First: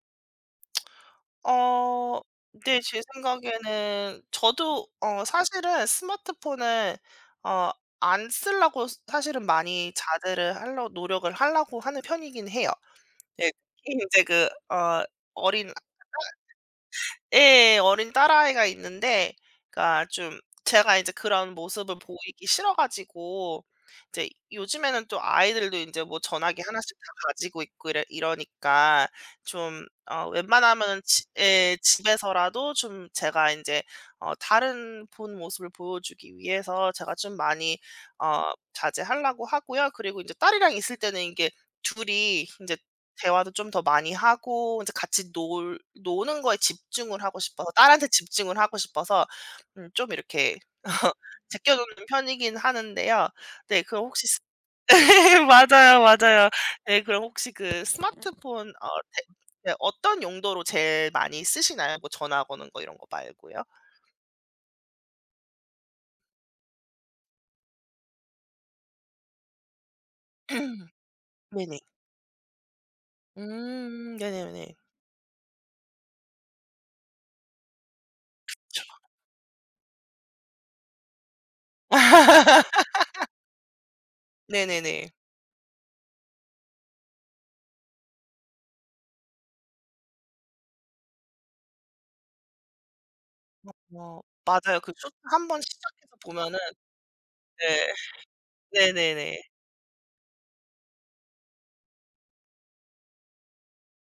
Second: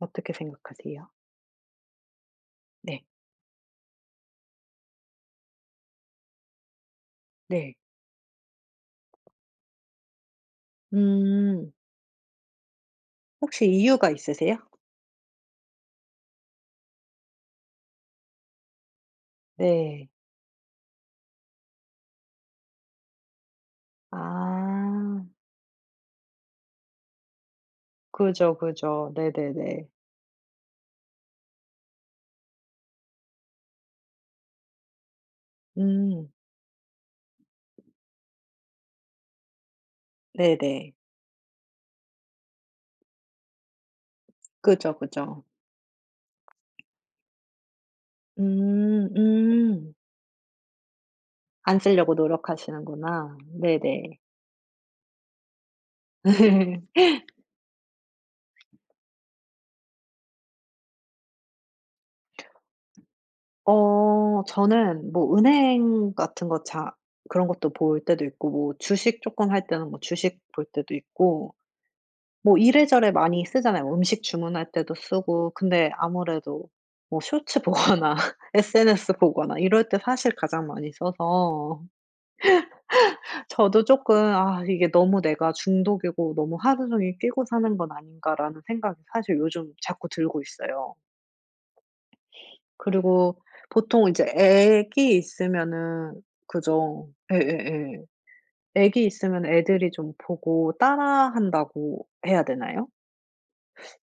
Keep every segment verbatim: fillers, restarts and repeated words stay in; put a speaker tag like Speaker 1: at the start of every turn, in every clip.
Speaker 1: 어떻게 생각하세요?
Speaker 2: 어. 네. 제
Speaker 1: 네.
Speaker 2: 생각에는 저도 어 사실은 스마트폰을 어
Speaker 1: 네.
Speaker 2: 안 쓰려고 스 사실은 많이 자제를 하려고 노력을
Speaker 1: 음.
Speaker 2: 하려고 하는 편이긴 해요. 네.
Speaker 1: 혹시
Speaker 2: 특히
Speaker 1: 이유가
Speaker 2: 인제 그
Speaker 1: 있으세요?
Speaker 2: 어 어린 [unintelligible] 예 어린 딸아이가 있는데 그러니까
Speaker 1: 네.
Speaker 2: 좀 제가 이제 그런 모습을 보이기 싫어 가지고. 이제 요즘에는 또
Speaker 1: 아.
Speaker 2: 아이들도 인제 뭐 전화기 하나씩 다 가지고 있고 이러
Speaker 1: 그죠,
Speaker 2: 이러니까
Speaker 1: 그죠.
Speaker 2: 좀
Speaker 1: 네네네.
Speaker 2: 어 웬만하면은 지 예 집에서라도 좀 제가 인제 어 다른 본모습을
Speaker 1: 음.
Speaker 2: 보여주기 위해서 제가 좀 많이 어 자제하려고 하고요. 그리고 이제 딸이랑
Speaker 1: 네네.
Speaker 2: 있을 때는 이게 둘이 인제 대화도 좀 더 많이 하고 이제
Speaker 1: 그죠,
Speaker 2: 같이
Speaker 1: 그죠.
Speaker 2: 놀 노는 거에 집중을 하고 싶어서 딸한테 집중을 하고
Speaker 1: 음.
Speaker 2: 싶어서 음
Speaker 1: 음.
Speaker 2: 좀 이렇게
Speaker 1: 안
Speaker 2: 제껴놓는
Speaker 1: 쓰려고
Speaker 2: 편이긴 하는데요.
Speaker 1: 노력하시는구나.
Speaker 2: 네. 그럼
Speaker 1: 네네.
Speaker 2: 혹시 스 네 맞아요, 맞아요. 네. 그럼 혹시 그 스마트폰 어 네 네 어떤 용도로 제일 많이 쓰시나요? 뭐 전화 거는 거 이런 거 말고요.
Speaker 1: 어 저는 뭐 은행 같은 거 자 그런 것도 볼 때도 있고 뭐 주식 쪼끔 할 때는 뭐 주식 볼 때도 있고.
Speaker 2: 네네.
Speaker 1: 뭐 이래저래 많이 쓰잖아요.
Speaker 2: 음.
Speaker 1: 음식 주문할
Speaker 2: 네네네.
Speaker 1: 때도 쓰고. 근데 아무래도 뭐 쇼츠 보거나
Speaker 2: 그쵸.
Speaker 1: SNS 보거나 이럴 때 사실 가장 많이 써서 저도 쪼끔 '아 이게
Speaker 2: 네네네.
Speaker 1: 너무 내가 중독이고 너무 하루 종일 끼고 사는 건 아닌가.'라는 생각이 사실 요즘 자꾸 들고 있어요. 그리고
Speaker 2: 어
Speaker 1: 보통
Speaker 2: 마
Speaker 1: 이제
Speaker 2: 맞아요. 그 쇼츠
Speaker 1: 애기
Speaker 2: 한번
Speaker 1: 있으면은
Speaker 2: 시작해서 보면은
Speaker 1: 그죠.
Speaker 2: 네.
Speaker 1: 예예예 애기
Speaker 2: 네네네.
Speaker 1: 있으면 애들이 좀 보고 따라 한다고 해야 되나요?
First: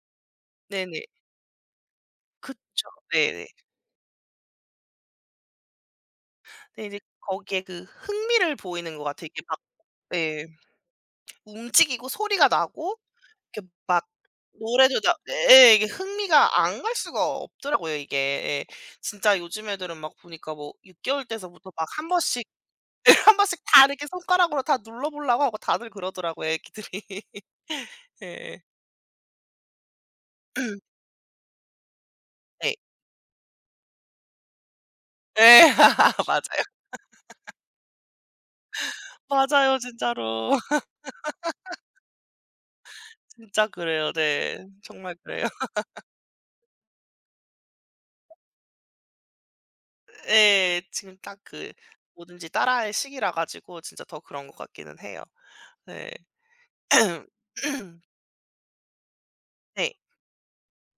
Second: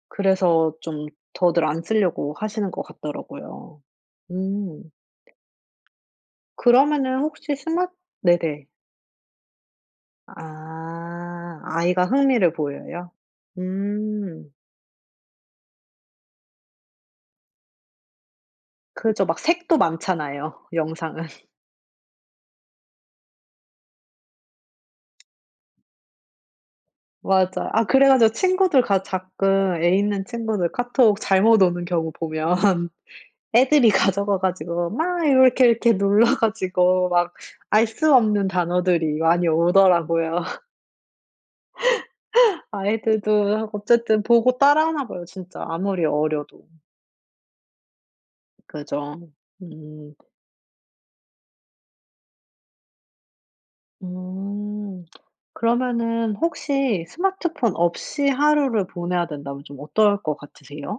Speaker 1: 그래서
Speaker 2: 네네.
Speaker 1: 좀 더들 안 쓰려고 하시는 것
Speaker 2: 그쵸. 네네.
Speaker 1: 같더라고요. 음.
Speaker 2: 근데 이제
Speaker 1: 그러면은 혹시
Speaker 2: 거기에 그
Speaker 1: 스마
Speaker 2: 흥미를
Speaker 1: 네네.
Speaker 2: 보이는 것 같아요. 이게 막 예
Speaker 1: 아. 아이가
Speaker 2: 움직이고 소리가
Speaker 1: 흥미를
Speaker 2: 나고
Speaker 1: 보여요?
Speaker 2: 이렇게 막
Speaker 1: 음.
Speaker 2: 노래도 나 네 예 이게 흥미가 안 갈 수가 없더라고요 이게. 예.
Speaker 1: 그죠.
Speaker 2: 진짜
Speaker 1: 막
Speaker 2: 요즘
Speaker 1: 색도
Speaker 2: 애들은 막 보니까
Speaker 1: 많잖아요,
Speaker 2: 뭐 육 개월
Speaker 1: 영상은.
Speaker 2: 때서부터 막 한번씩 네 한번씩 다 이렇게 손가락으로 다 눌러보려고 하고 다들 그러더라고요 애기들이.
Speaker 1: 맞아. 아 그래 가지고
Speaker 2: 예.
Speaker 1: 친구들 가 가끔 애 있는 친구들 카톡 잘못 오는 경우
Speaker 2: 네.
Speaker 1: 보면 애들이 가져가 가지고 막 이러 이렇게
Speaker 2: 네.
Speaker 1: 이렇게
Speaker 2: 아
Speaker 1: 눌러
Speaker 2: 맞아요.
Speaker 1: 가지고 막 알 수 없는 단어들이 많이
Speaker 2: 맞아요.
Speaker 1: 오더라고요.
Speaker 2: 진짜로. 진짜
Speaker 1: 아이들도
Speaker 2: 그래요.
Speaker 1: 어쨌든 보고
Speaker 2: 네.
Speaker 1: 따라 하나
Speaker 2: 정말
Speaker 1: 봐요,
Speaker 2: 그래요.
Speaker 1: 진짜 아무리 어려도. 그죠. 음.
Speaker 2: 예. 지금 딱 그 뭐든지 따라 할 시기라 가지고 진짜 더 그런 것 같기는
Speaker 1: 음.
Speaker 2: 해요. 네.
Speaker 1: 그러면은 혹시 스마트폰 없이 하루를 보내야 된다면 좀
Speaker 2: 네.
Speaker 1: 어떨 것 같으세요?